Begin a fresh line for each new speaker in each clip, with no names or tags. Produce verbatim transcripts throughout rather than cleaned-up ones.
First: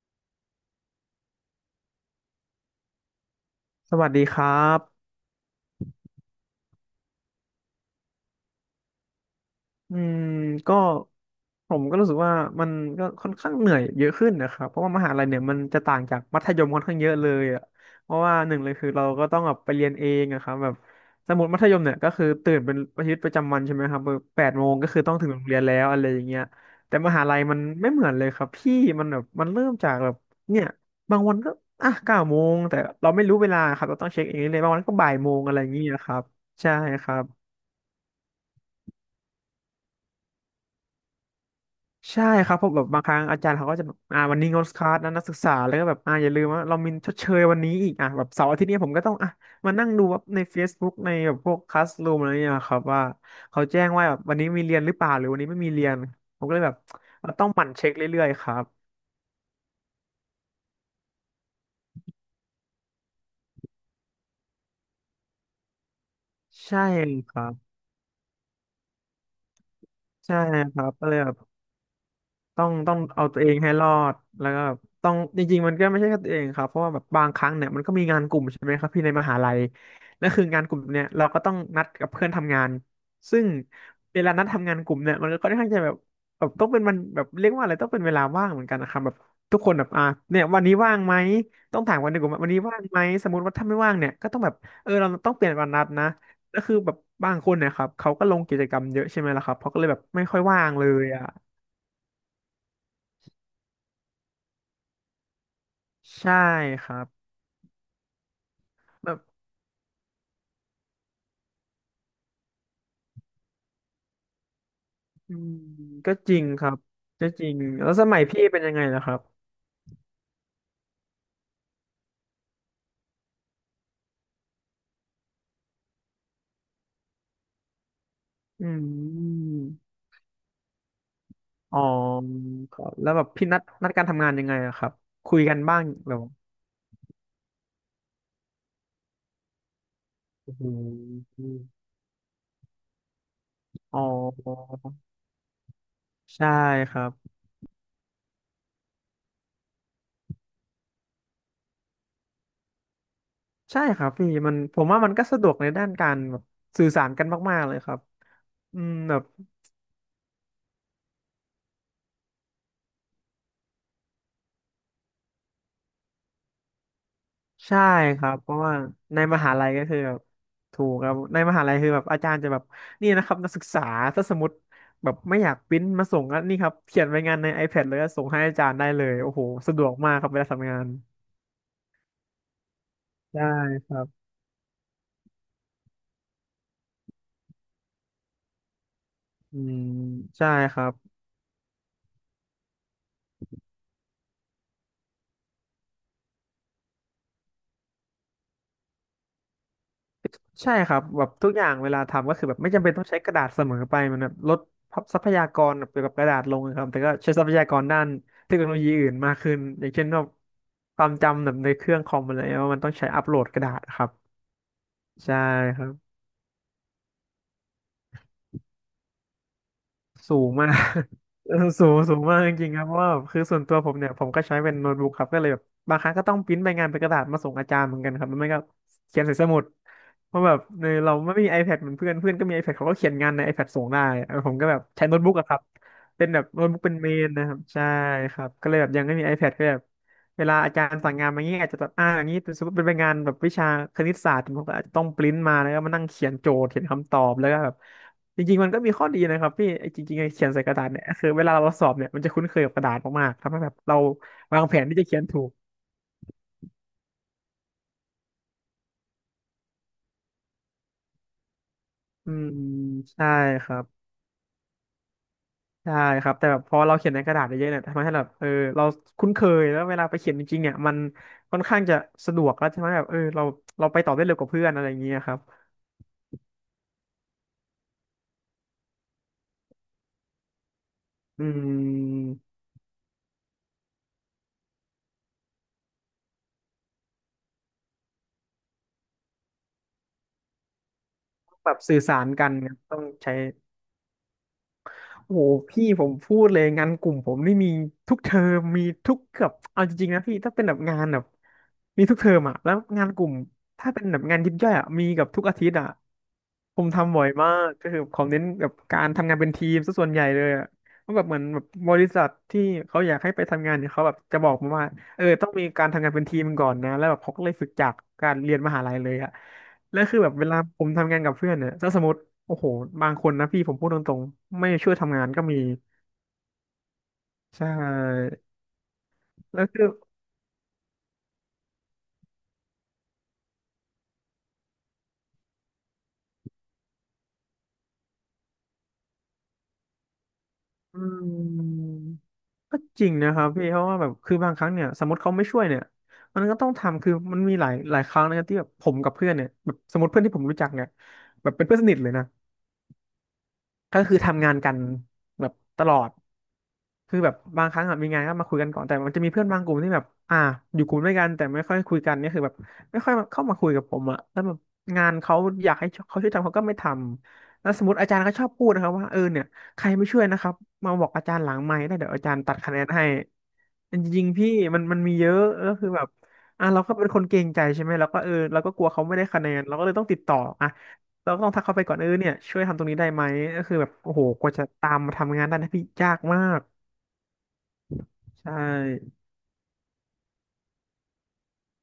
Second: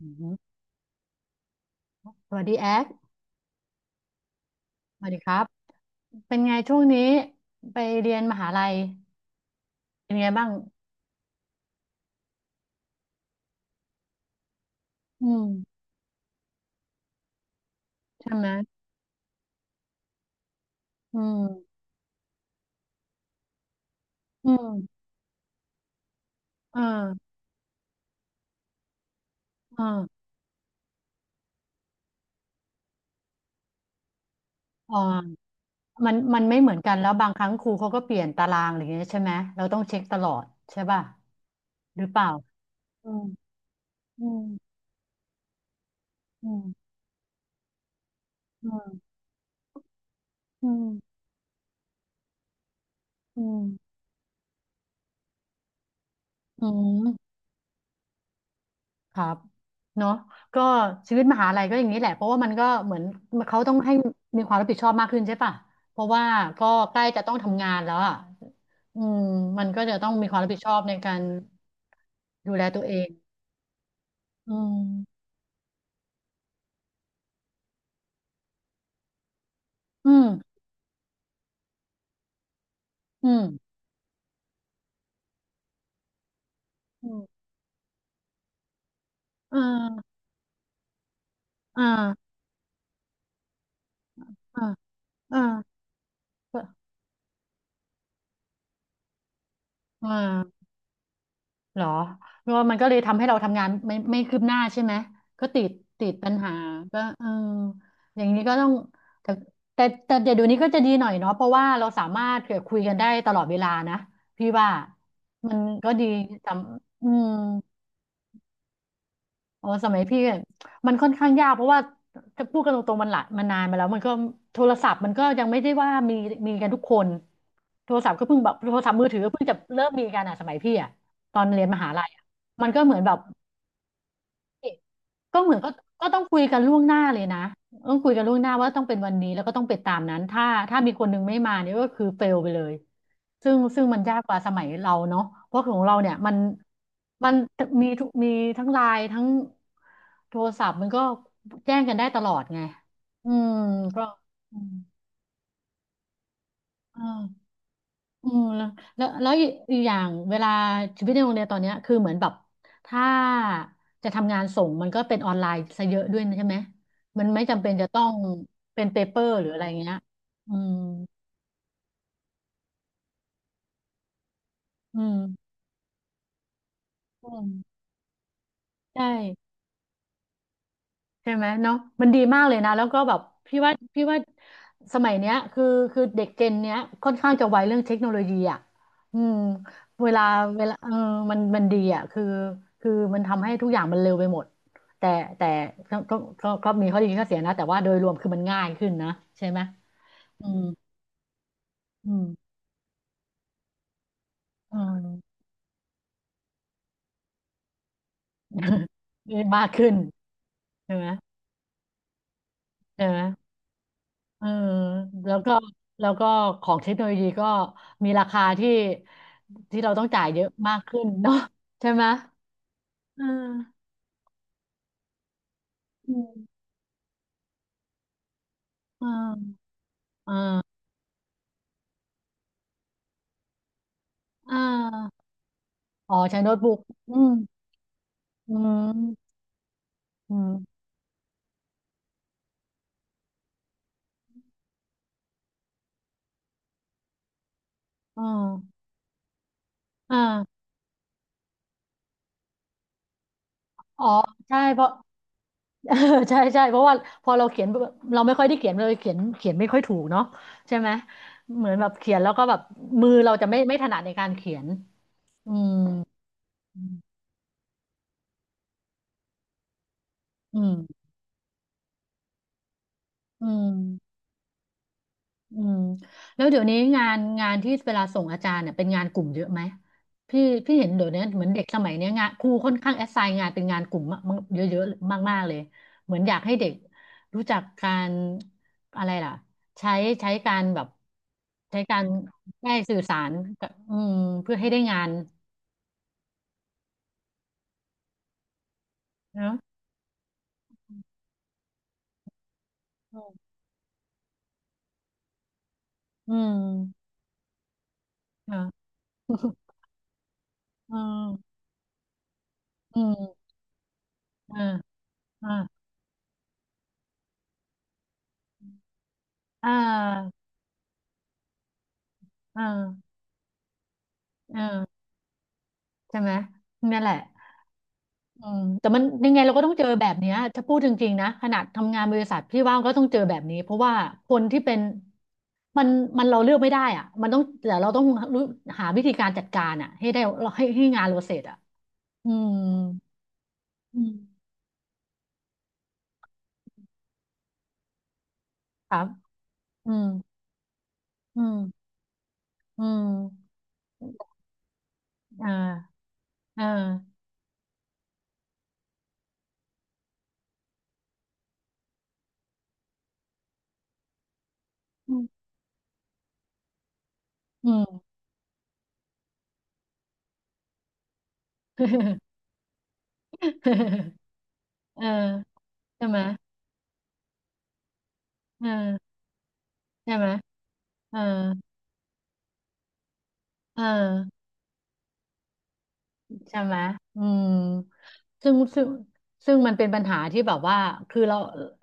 อืมสวัสดีแอ๊ก
สวัสดีครั
ส
บ
วัสดีครับเป็นไงช่วงนี้ไปเรียนมหาลัย
อื
เป็น
ม
ไงบ้าง
ก็ผมก็รู้สึกว่ามันก็ค่อนข้างเหนื่อยเยอะขึ้นนะครับเพราะว่ามหาลั
อื
ยเนี่ย
ม
มันจะต่างจากมัธยมค่อนข้างเยอะเลยอ่ะเพราะ
ใช่
ว่า
ไหม
หนึ่งเลยคือเราก็ต้องแบบไปเรียนเองอะครับแบบ
อื
สมมติมัธย
ม
มเนี่ยก็คือตื่นเป็นชีวิตประจำวันใช่ไหมครับแบบแป
อื
ด
ม
โมงก็คือต้องถึงโรงเรียนแล้วอะไรอย่างเงี้ย
เอ
แต่มหา
อ
ลัยมันไม่เหมือนเลยครับพี่มันแบบมันเริ่ม
เอ
จากแบบ
อ
เนี่ยบางวันก็อ่ะเก้าโมงแต่เราไม่รู้เวลาครับเราต้องเช็คเองเลยบางวันก็
อ๋อ
บ่ายโมงอะไรอย่างเงี้ยค
มัน
รับ
มันไม่เห
ใช่
มือนกัน
ค
แล้ว
รับ
บางครั้งครูเขาก็เปลี่ยนตารางอะไรอย่างเงี้ยใช่ไหมเราต้องเช็คตลอดใช่ป่ะหรือเป
ใช่
ล่า
ครับเพราะแบบบาง
อื
ครั้
ม
งอาจารย์เขาก็จะแบบอ่า
อื
วัน
ม
นี้งดคลาสนะนักศึกษาแล้วก็แบบอ่าอย่าลืม
อื
ว่าเรา
ม
มีชดเชยวันนี้อีกอ่ะแบบเสาร์อาทิตย์เนี้ผมก็ต้องอ่ะมานั่งดูว่าใน
อื
Facebook ใน
ม
แบบพวกคลาสรูมอะไรเนี่ยครับว่า
อืมอื
เขาแจ้ง
ม
ว่าแบบวันนี้มีเรียนหรือเปล่าหรือวันนี้ไม่มีเรียนผมก็เล
อื
ยแบบเรา
ม
ต้องหมั่นเช็คเรื่อยๆครับ
ครับเนาะก็ชีวิตมหาลัยก็อย่างนี้แหละเพราะว่ามันก็เหมือนเขาต้องให้มีความรับผิดชอบมากขึ้นใช่ปะเพราะว่าก็
ใช่
ใกล้จะต้
ค
อง
รับ
ทำงานแล้วอ่ะอืมมันก็จะต้องมีค
ใช่
วามรับผิดชอ
ค
บ
รับ
ใน
ก็
กา
เลย
ร
แบบ
ดูแล
ต้อง
ตัวเอ
ต้อง
ง
เอาตัวเองให้รอดแล้ว
อื
ก็แบบต้อง
ม
จริงๆมันก็ไม่ใช่แค่ตัวเองครับเพราะว่าแบบบางครั้งเนี่ยมันก็มีงานกลุ่มใช่ไหมครับพี่ในมหาลัย
อืม
นั่นคืองานกลุ่มเนี่ยเราก็ต้องนัดกับเพื่อนทำงาน
อื
ซึ่ง
ม
เวลานัดทำงานกลุ่มเนี่ยมันก็ค่อนข้างจะแบบแบบต้องเป็นมัน
อื
แบบ
ม
เรียกว่าอะไรต้องเป็นเวลาว่างเหมือนกันนะครับแบบ
อ่
ทุกคนแบบอ่า
า
เนี่ยวันนี้ว่างไหมต้อง
อ่า
ถามวันในกลุ่มว่าวันนี้ว่างไหมสมมติว่าถ้าไม่ว่างเนี่ยก็ต้องแบบ
อ่า
เออเราต้อง
อ่า
เปลี่ยนวันนัดนะก็คือแบบบางคนเนี่ยครับเขาก็ลงกิจกรรมเยอะใช่ไหมล่ะครับเขาก็เลยแบบ
อ่
ไม่ค่อยว่า
า
งเลยอ่ะ
เหรอแล้วมันก็เลยทำให้เราทำงานไม่ไม่คืบหน้าใช่ไหม ก็ติดติดปั
ใช่
ญหา
ครั
ก็
บ
เอออย่างนี้ก็ต้อง
แบบ
แต่แต่แต่เดี๋ยวเดี๋ยวนี้ก็จะดีหน่อยเนาะเพราะว่าเราสามารถเผื่อคุยกันได้ตลอดเวลานะพี่ว่า
อืม
มันก็ดี
ก็จริง
ส
ครับ
ำอืม
ก็จริงแล้วสมัยพี่เป็นยังไงล่ะครับ
อ๋อสมัยพี่อะมันค่อนข้างยากเพราะว่าจะพูดกันตรงๆมันหละมันนานมาแล้วมันก็โทรศัพท์มันก็ยังไม่ได้ว่ามีมีกันทุกคนโทรศัพท์ก็เพิ่งแบบ
อื
โทรศัพท์มือถือก็เพิ่งจะ
ม
เริ่มมีกันอ่ะสมัยพี่อ่ะตอนเรียนม
อ๋อ
หาลัยอะมัน
ค
ก็
รั
เห
บ
มือน
แล้
แบ
ว
บ
แบบพี่นัดนัดการทำงานยังไงอะครับคุ
ก็
ย
เหมื
กั
อ
น
นก็
บ้าง
ก็
แบ
ต้อ
บ
งคุยกันล่วงหน้าเลยนะต้องคุยกันล่วงหน้าว่าต้องเป็นวันนี้แล้วก็ต้องไปตามนั้นถ้า
โอ้โห
ถ้ามีคนหนึงไม่มาเนี่ยก็คือเฟลไปเลยซึ่งซึ่ง
อ๋
มัน
อ
ยากกว่าสมัยเราเนาะเพราะของเราเนี่ยมัน
ใช่ครับ
มันมีทุกมีทั้งไลน์ทั้งโทรศัพท์มันก็แจ้งกันได้ตลอดไงอืม
ใช่ค
ก็
รับพี่มั
อื
น
ม
ผมว่ามันก็สะดวกในด้านการแบบสื่อสารกัน
อ่า
มากๆเลยครับ
อืมแล้ว
อืม
แล้ว
แบบ
แล้วอีกอย่างเวลาชีวิตในโรงเรียนตอนเนี้ยคือเหมือนแบบถ้าจะทำงานส่งมันก็เป็นออนไลน์ซะเยอะด้วยนะใช่ไหมมันไม่จำเป็น
ใช่
จะต้อง
ครับเพราะว่า
เป็นเปเป
ใน
อร์
ม
หรือ
หา
อะไร
ลัยก็
เงี้ย
คือแบบ
อืม
ถูกครับในมหาลัยคือแบบอาจารย์จะแบบนี่นะครับนักศึกษาถ้าสมมติ
อื
แบบไม่อยา
ม
กปริ้นมาส่งก็นี่ครับเขียนราย
อื
งานใน
ม
iPad เลยก็ส่งให้อาจารย์ได้เล
ใช่
ยโอ้โหสะดวกมากครับเวลาทำงาน
ใช่ไหมเนาะมันดีมากเลยนะแล้วก็แบบ
ใช่
พี่ว่า
ครั
พี่ว่า
บ
สมัยเนี้ยคือคือเด็กเจนเนี้ยค่อนข้างจะไวเรื่องเทคโนโลยีอ่ะอืม
อืม
เวลา
ใช่
เวลา
ครั
เออ
บ
มันมันดีอ่ะคือคือมันทำให้ทุกอย่างมันเร็วไปหมดแต่แต่ก็ก็ก็ก็มีข้อดีข้อเสียนะแต่ว่าโดยรวมคือมันง่ายขึ้นนะใช่ไหมอืม
ใช่ครับแบบทุกอย่างเวลา
อืม
ทำก็คือแบบไม่จำเป็นต้องใช้กระดาษเสมอไปมันแบบลด
อืม
ทรัพยากรเกี่ยวกับกระดาษลงนะครับแต่ก็ใช้ทรัพยากรด้านเทคโนโลยีอื่นมากขึ้ น
มาก
อ
ขึ้
ย่าง
น
เช่นแบบ
ใช่
ค
ไห
วา
ม
มจำแบบในเครื่องคอมอะไรว่ามันต้อง
ใช่
ใช้
ไหม
อัปโหลดกระดาษครับ
เออแล้
ใช่
วก็
ครับ
แล้วก็ของเทคโนโลยีก็มีราคาที่ที่เราต้องจ่าย
สู
เยอะ
งมาก
มากขึ้นเนาะ
เออ สู
ใช่
ง
ไหม
สูงมากจริงๆครับเพราะว่า
เอ
คือ
อ
ส่วนตัวผมเนี่ยผมก็ใช้เป็นโน้ตบุ๊กครับก็เลยแบบบางครั้
อื
งก็
ม
ต้องปริ้นใบงานเป็นกระดาษมาส่งอาจารย์เหมือนกันครับมันไม่ก็
เอ
เขียนใส่สมุ
อ
ด
เอ
เพราะแบบ
อ
เออเราไม่มี iPad เหมือนเพื่อนเพื่อนก็มี iPad เขาก็เขียนงานใน iPad ส่งได้เออผ
อ่
มก็แบบใช้โน้ต
า
บุ๊กอะครับ
อ๋อ
เป็น
ใช้
แบบ
โน้ต
โน้ต
บุ๊ก
บุ๊กเป็นเม
อื
น
ม
นะครับใช่ครับ
อื
ก็เลยแบบยังไม่มี
ม
iPad ก็แบบ
อื
เว
ม
ลาอาจารย์สั่งงานมาเงี้ยอาจจะแบบอ่าอย่างนี้สมมติเป็นใบงานแบบวิชาคณิตศาสตร์ผมก็อาจจะต้องปริ้นมาแล้วก็มานั่งเขียนโจทย์เขียนคำตอบแล้วก็แบบ
อ๋อ
จริงๆมันก็มีข้อดีนะครับพี่ไอ้จริ
อ่า
งๆไอ้เขียนใส่กระดาษเนี่ยคือเวลาเราสอบเนี่ยมันจะคุ้นเคยกับกระดาษมากๆทำให้แบบเรา
อ๋อใช่
วางแผ
เพ
น
ราะ
ที่จะเขียนถูก
ใช่ใช่เพราะว่าพอเราเขียนเราไม่ค่อยได้เขียนเลยเขียนเขียนไม่ค่อยถูกเนาะใช่ไหมเหมือนแบบเขียนแล้
อื
วก็
ม
แบบมือ
ใช่
เราจะไม่
ค
ไม่
รั
ถ
บ
นัดในการเขียนอืม
ใช่ครับแต่แบบพอเราเขียน
อื
ในกระดาษเยอะๆเนี่ยทำให้แบบเออเราคุ้นเคยแล้วเวลาไปเขียนจริงๆเนี่ยมัน
ม
ค่อนข้างจะสะดวกแล้วใช่ไหมแบบเออเรา
อืม
เราไปต่อได้เร็วกว่าเพื่อนอะไรอย่างเงี้ยครับ
อืมแล้วเดี๋ยวนี้งานงานที่เวลาส่งอาจารย์เนี่ยเป็นงานกลุ่มเยอะไหมพี่พี่เห็นเดี๋ยวนี้เห
อื
มือนเด็กสมัยเนี้ยงาน
ม
ครูค่อนข้างแอสไซน์งานเป็นงานกลุ่มมากๆเยอะๆมากๆเลยเหมือนอยากให้เด็กรู้จักการอะไรล่ะใช้ใช้การแบบ
แบบ
ใช้กา
สื่อ
ร
สารกันเนี่
ได้
ย
สื่
ต้อ
อ
ง
สาร
ใช้
กับอืมเพื่อให้ได้งาน
โอ้โหพี่ผมพูดเลยงานกลุ่มผมนี่มีทุกเทอมมีทุก
เน
เกือบ
อะ
เอาจริงๆนะพี่ถ้าเป็นแบบงานแบบมีทุกเทอมอ่ะแล้วงานกลุ่มถ้าเป็นแบบงานยิบย่อยอ่ะมีกับทุกอาทิตย์อ่ะ
อื
ผม
ม
ทำบ่อยมากก็คือผมเน้น
อ่า
แบบการทำงานเป็น ทีมซะส่วนใหญ่เลยอ่ะ
อื
เพราะแบ
ม
บเหมือนแบบบริษัทที่
อื
เขาอยากให้ไป
ม
ทำงานเนี่ยเขาแบบจะบอก
อ่า
มาว่าเออต้อ
อ่า
งมีการทำงานเป็นทีมก่อนนะแล้วแบบเขาก็เลยฝึกจากการเรียนมหาลัยเลยอ่ะ
อ่
แล้วคือแบบ
า
เวลาผมทำงานกับเพื่อนเนี่ยถ้าสมมติ โอ้
อ่
โหบาง
า
คนนะพี่ผมพูดตรง
เอ
ๆไม่
อ
ช่วยทำงานก็มี
ใช่ไหมนั่นแหละ
ใช่
อืมแต่มันยังไงเราก็
แล้ว
ต้องเจ
คื
อ
อ
แบบเนี้ยถ้าพูดจริงๆนะขนาดทำงานบริษัทพี่ว่าก็ต้องเจอแบบนี้เพราะว่าคนที่เป็นมันมันเราเลือกไม่ได้อ่ะมันต้องแต่เราต้องรู้หาวิธีการจัดการอ่ะให้ได้เราให้ให้
อื
งานเรา
ม
เสร็จอ่ะอืม
ก็จริงนะครับพี่เพราะว่า
อื
แบ
ม
บคือบางครั้งเนี่ยสมมติเขาไม่ช่วยเนี่ยมันก็ต้องทำคือมันมีหลายหลายครั้งนะครับที่แบบผ
ค
ม
รับ
กับเพื่อนเนี่ยแบบ
อื
สมม
ม
ติเพื่อนที่ผมรู้จักเนี่ย
อื
แบบเป็นเพื่อน
ม
สนิทเลยนะ
อืม
ก็คือทำงานกัน
อ
แบบตล
่า
อด
อ่า
คือแบบบางครั้งอะมีงานก็มาคุยกันก่อนแต่มันจะมีเพื่อนบางกลุ่มที่แบบอ่าอยู่กลุ่มด้วยกันแต่ไม่ค่อยคุยกันเนี่ยคือแบบไม่ค่อยเข้ามาคุยกับผมอะแล้วแบบงา
อื
น
ม
เขาอยากให้เขาช่วยทำเขาก็ไม่ทำ
อื
แล้วส
ม
มมติอาจารย์ก็ชอบพูดนะครับว่าเออเนี่ยใครไม่ช่วยนะครับมาบอกอาจารย์หลังไมค์ได้เดี๋ยวอาจา รย์ตัดคะแนนให้จริงๆพี่มันมั
เอ
น
อ
มีเยอะก็คือแบ
ใช่
บ
ไหม
อ่ะเราก็เป็นคนเกรงใจใช่ไหมเราก็เออเรา
เ
ก็กลัวเขา
ออ
ไม่ได้คะแนนเราก็เลยต้อง
ใช่
ติด
ไหม
ต่ออ่ะ
เออ
เราก็ต้องทักเขาไปก่อนเออเนี่ยช่วยทำตรงนี้ได้ไหมก็คือ
เอ
แบบโอ้โหก
อ
ว่าจะตามมาทำงานได้นะพี่ยากมา
ใช่
ก
ไหมอืมซึ่
ใช่
งซึ่งซึ่งมันเป็นปัญหาที่แบบว่าคือเรา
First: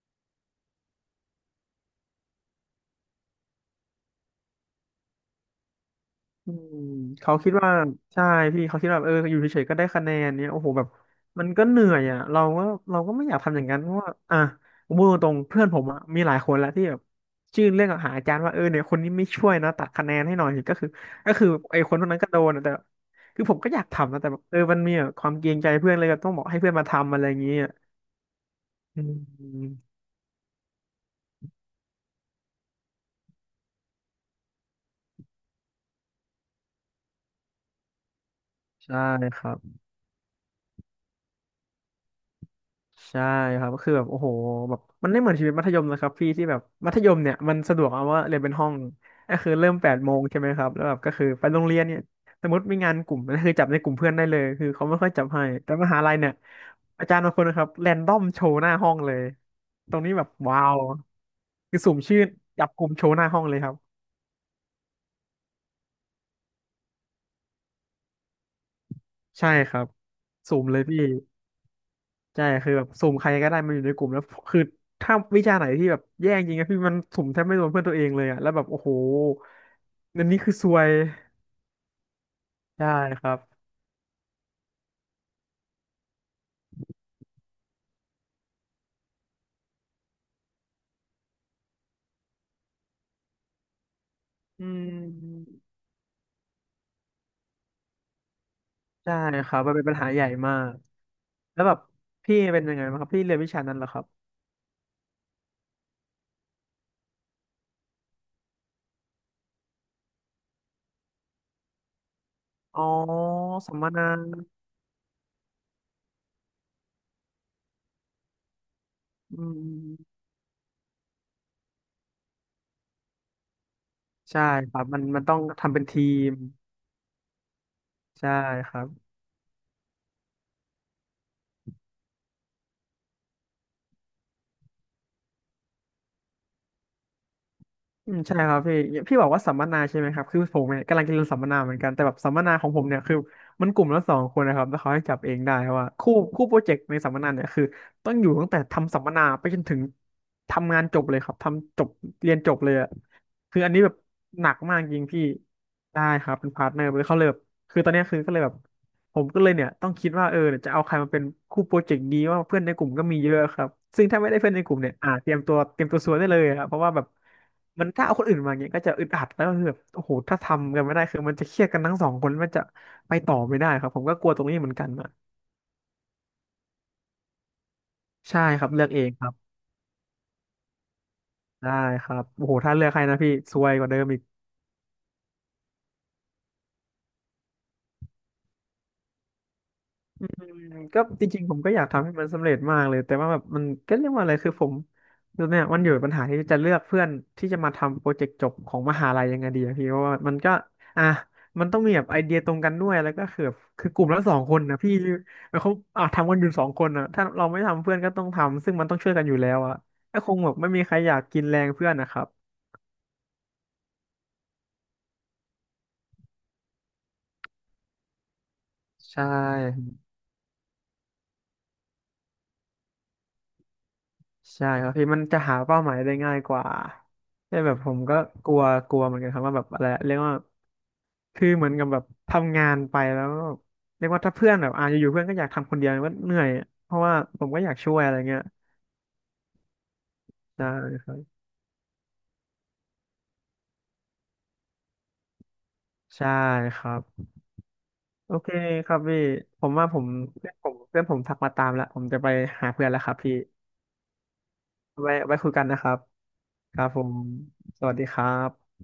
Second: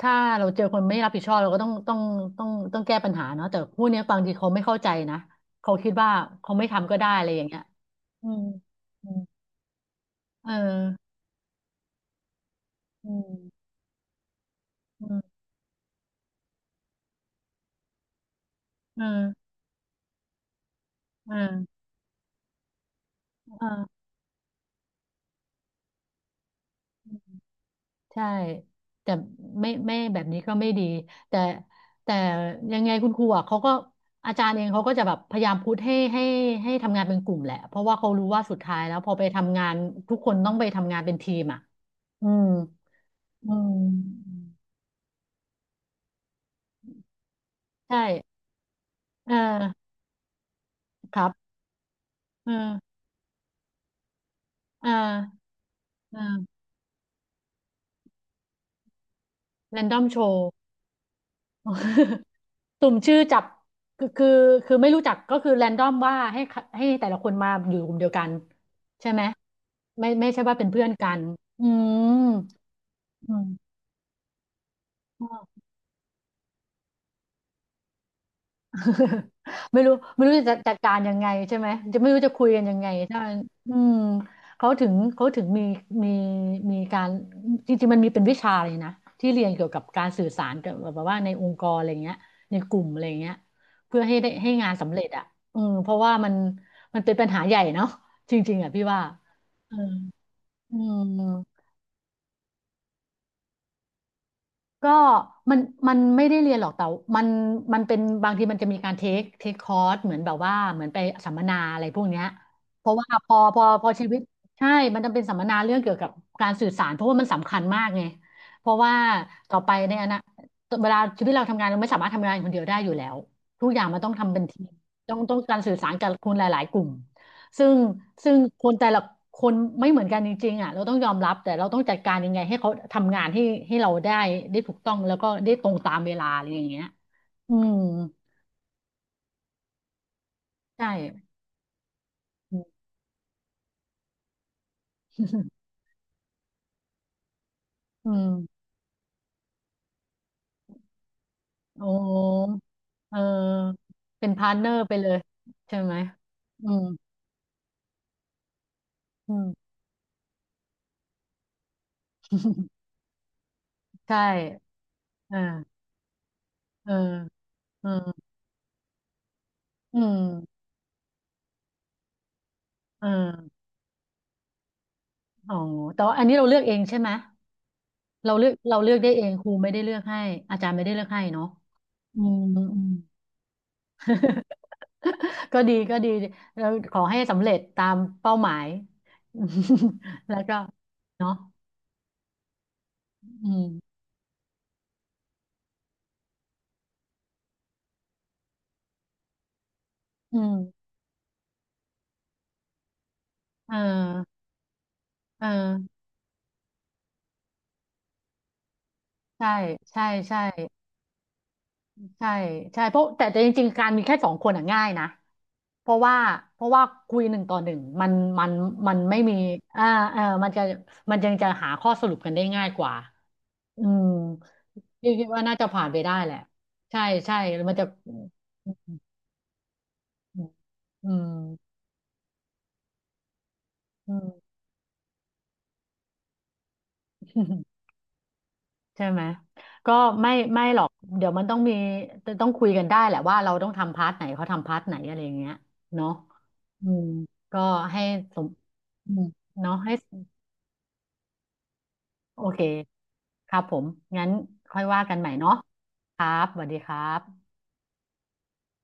ถ้าเราเจอคนไม่รับผิดชอบเราก็ต้องต้องต้องต้องแก้ปัญหาเนาะแต่ผู้เนี้ยบางทีเขาไม่เข้าใจนะ เขาคิดว่า
อื
เขาไม่
ม
ทำก็ได้อะไร
เขา
อย่าง
คิด
เงี้ย
ว่าใช่
อืม
พี่เขาคิดว่า
อื
เออ
ม
อยู่เฉยๆก็ได้คะแนนเนี่
เอ
ย
อ
โอ้โหแบบมันก็เหนื่อยอ่ะเราก็เรา
อื
ก็ไม่อ
ม
ยากทำอย่างนั้นเพราะว่าอ่ะผมพู
อื
ดตร
ม
งๆเพื่อนผมอ่ะมีหลายคนแล้วที่แบบชื่นเรื่องกับหาอาจารย์ว่าเออเนี่ยคน
เออ
นี้ไม่ช่วยนะตัดคะแนนให้หน่อยก็คือ
เอ
ก็
อ
คือไอ้คนพวกนั้นก็โดนอะแต่คือผมก็อยา
เอ
กทำนะแต่แบบเออมันมีแบบความเกรงใจเพื่อนเลยแบบต้องบอกให้เพื่อนมา
อ
ทำอะไรอย่างเงี้ย
ใช่
อื
แต่ไม่ไม่
ม
แบบนี้ก็ไม่ดีแต่แต่ยังไงคุณครูอ่ะเขาก็อาจารย์เองเขาก็จะแบบพยายามพุชให้ให้ให้ทำงานเป็นกลุ่มแหละเพราะว่าเขารู้ว่าสุดท้ายแล้
ใช่
วพอไป
ครั
ทำ
บ
งานทุกคนต้องไปทำงานเป็นทีมอ่ะอืม
ใช่
อื
ครับ
ม
ก็คือแบบโอ้โหแบบมันไม่เหมือนชีวิตมัธยมนะครับพี่ที่แบบมัธยมเนี่ยมันสะดวก
ใช่
เอาว่าเรียนเป็นห้อง
เออ
ก็คือเริ่มแปดโมงใช่ไหมครับแล้วแบบก็
ค
คื
รั
อ
บ
ไปโรงเรียนเนี่ยส
เอ
มมติมีงา
อ
นกลุ่มก็คือจับในกลุ่มเพื่อนได้เลยคือเขา
เออ
ไม่ค่อยจับให้แต่มหาลัยเนี่ย
เออ
อาจารย์บางคนนะครับแรนดอมโชว์หน้าห้องเลย
แรน
ต
ด
ร
อ
ง
ม
นี้
โช
แบบ
ว์
ว้าวคือสุ่มชื่อจับก
สุ่
ลุ่ม
ม
โช
ชื่
ว์
อ
หน้า
จั
ห้อ
บ
งเลยครับ
คือคือคือไม่รู้จักก็คือแรนดอมว่าให้ให้แต่ละคนมาอยู่กลุ่มเดียวกันใช่ไหม
ใช่ครับ
ไม่ไม่ใช่ว่า
สุ่
เป็
ม
น
เล
เพื่
ย
อน
พี่
กันอืม
ใช่คือแบบสุ่มใคร
อืม
ก็ได้มาอยู่ในกลุ่มแล้วคือถ้า
อ๋อ
วิชาไหนที่แบบแย่จริงนะพี่มันสุ่มแทบไม่โดนเพื่อนตัวเองเลยอะแล้วแบบโอ้โห
ไม่รู้ไม่
อัน
รู้
นี้คื
จะ
อซ
จัด
วย
การยังไงใช่ไหมจะไม่รู้จะคุยกันยังไง
ใช่
ถ้า
ครั
มัน
บ
อืมเขาถึงเขาถึงมีมีมีการจริงๆมันมีเป็นวิชาเลยนะที่เรียนเกี่ยวกับการสื่อสารกับแบบว่าในองค์กรอะไรเงี้ยในกลุ่มอะไรเงี้ยเพื่อให้ได้ให้
อื
งานสำเร็จอ่ะ
ม
อืมเพราะว่ามันมันเป็นปัญหาใหญ่เนาะจริงๆอ่ะพี่ว่า
ใช่ครับมั
เอ
น
อ
เป็นปัญหาใหญ่มาก
อืม
แล้วแบบพี่เป็นยังไงบ้างครับพี่เรียนวิชานั้นเหรอครับ
ก็มันมันไม่ได้เรียนหรอกแต่มันมันเป็นบางทีมันจะมีการเทคเทคคอร์สเหมือนแบบว่าเหมือนไปสัมมนาอะไรพวกเนี้ย
อ๋อ
เพราะว่าพอพอ
สัม
พ
ม
อชี
นา
วิตใช่มันจะเป็นสัมมนาเรื่องเกี่ยวกับการสื่อสารเพราะว่ามันสำคัญมากไงเพราะว่า
อื
ต่อไปในอนา
ม
คตเวลาชีวิตเราทำงานเราไม่สามารถทำงานคนเดียวได้อยู่แล้วทุกอย่างมันต้องทำเป็
ใช่
นทีม
ครับมัน
ต้อง
มันต้
ต้อ
อ
ง
ง
การสื่
ทำ
อ
เป็น
สาร
ที
กับค
ม
นหลายๆกลุ่ม ซึ่ง
ใช่
ซึ่งค
ค
น
รั
แต่
บ
ละคนไม่เหมือนกันจริงๆอ่ะเราต้องยอมรับแต่เราต้องจัดการยังไงให้เขาทำงานให้ให้เราได้ได้ถูกต้องแล้วก็ได้ตรงตามเวลาอะไรอย่างเงี้ยอืม
อืมใช่ครับพี่พี่บอกว่าสัมมนาใช่ไหมครับคือผมเนี่ย
ใช่
กำลังจะเรียนสัมมนาเหมือนกันแต่แบบสัมมนา
อื
ข
ม
องผมเนี่ยคือมันกลุ่มละสองคนนะครับแล้วเขาให้จับเองได้เพราะว่าคู่คู่โปรเจกต์ในสัมมนาเนี่ยคือ
อื
ต้องอยู่ตั้งแต่
ม
ทำสัมมนาไปจนถึงทำงานจบเลยครับทำจ
โอ้
บเรียนจบเลยอะ
เอ
คืออันนี้
อ
แบบ
เป็น
ห
พา
นั
ร์ท
ก
เนอ
มาก
ร์ไป
จริง
เลย
พี่
ใช่ไหม
ได้ครับเป็นพา
อื
ร์ทเนอ
ม
ร์เลยเขาเลยแบบคือตอนเนี้ยคือก็เลยแบบ ผม
อื
ก็
ม
เลยเนี่ยต้องคิดว่าเออเนี่ยจะเอาใครมาเป็นคู่โปรเจกต์ดีว่าเพื่อน ในกลุ่มก็มีเยอะครับซึ่ง
ใช่
ถ้าไม่ได้เพื่อนในกลุ่มเนี่ยอ่าเตรียมตัว
อ่า
เตรียมตัวซวยได้เลยครับเพราะ
เอ
ว่า
อ
แบบมั
เออ
นถ้าเอาคนอื่นมาเนี่ยก็จะอึดอัดแล้วก็คือแบบ
อื
โอ้โห
ม
ถ้าทำกันไม่ได้คือมันจะเครียดกันทั้งสองคนมันจะ
เอ
ไปต่อไม่
อ
ได้ครับผมก็กลัวตรงนี้เหมือนกันอ่ะ
อ๋อแต่ว่าอันนี้เราเลือกเองใช่ไหมเรา
ใช่
เลือก
ครับ
เรา
เลือก
เลือก
เอ
ได้
ง
เอ
ครั
ง
บ
ครูไม่ได้เลือกให้อาจารย์ไม่ได้เลือกให้เนาะ
ได้ครั
อื
บ
ม
โอ้โหถ้า
อื
เลือ
ม
กใครนะพี่ซวยกว่าเดิมอีก
ก็ดีก็ดีแล้วขอให้สำเร็จตามเป้าหมาย
อื
แล้วก็
มก็จ
เนาะ
ริงๆผมก็อยากทำให้มันสำเร็จมากเลยแต่ว่าแบบ
อื
มัน
ม
ก็เรียกว่าอะไรคือผมคือเนี่ยมันอยู่ปัญหาที่จะเลือกเพื่อนที่จะมาทำโปรเจกต์จบของมหาลัยยังไงดีอะพี่เพราะว่ามั
อื
นก็
ม
อ่ะมันต้องมีแบบไอเดียตรงกันด้วยแล้วก็คือแบบ
เออ
คือกลุ่มละสองคนนะพี่
เอ
แล้วเขา
อ
อ่ะทำกันอยู่สองคนนะถ้าเราไม่ทำเพื่อนก็ต้องทำซึ่งมันต้องช่วยกันอยู่
ใช่
แล้วอะ
ใช่
ก็คง
ใช่
แบบไม่มีใครอยากกินแรงเพื่อนนะครับ
ใช่ใช่เพราะแต่แต่จริงๆการมีแค่สองคนอ่ะง่ายนะเพราะว่าเพราะว่าคุยหนึ่งต่อหนึ่งมันมันมันไม่
ใช่
มีอ่าเออมันจะมันยังจะหาข้อสรุปกันได้ง่ายกว่าอืม
ใช่ครับพี่
พี่
มัน
คิด
จะ
ว่าน่า
หา
จะ
เป้า
ผ่าน
หมา
ไป
ยได้
ได้แห
ง่า
ละ
ยกว่า
ใช่ใช่
แต่แบ
มัน
บ
จะ
ผมก็กลัวกลัวเหมือนกันครับว่าแบบอะไรเรียกว่า
อืมอืม
คือเหมือนกับแบบทำงานไปแล้วเรียก
อื
ว่าถ้าเพื่อนแบบอ่าอยู่ๆเพื่อนก็อยากทำคนเดียวมันก็เหนื่อยเพราะว่า
ม
ผมก็ อยากช่วยอะไรเงี้ย
ใช่ไหมก็ไม่ไม่
ใช่
หรอก
ครั
เดี๋ยวมั
บ
นต้องมีต้องคุยกันได้แหละว่าเราต้องทำพาร์ทไหนเขาทำพาร์ทไหนอะไรอย่างเงี้ยเนาะ
ใช่ค
อื
รับ
มก็ให้
โอ
สม
เคครับ
อื
พี่
ม
ผม
เนาะ
ว่า
ให้
ผมเพื่อนผมเพื่อนผมทักมาตามแล้วผมจะไป
โอเค
หาเพื่อนแล้วครับพี่
ครับผมงั้นค่อยว่า
ไว้
กันใหม่
ไว้คุ
เนาะ
ยกันนะครับ
ครับสวัส
ค
ดี
รั
ค
บผ
รั
ม
บ
สวัสดีครับ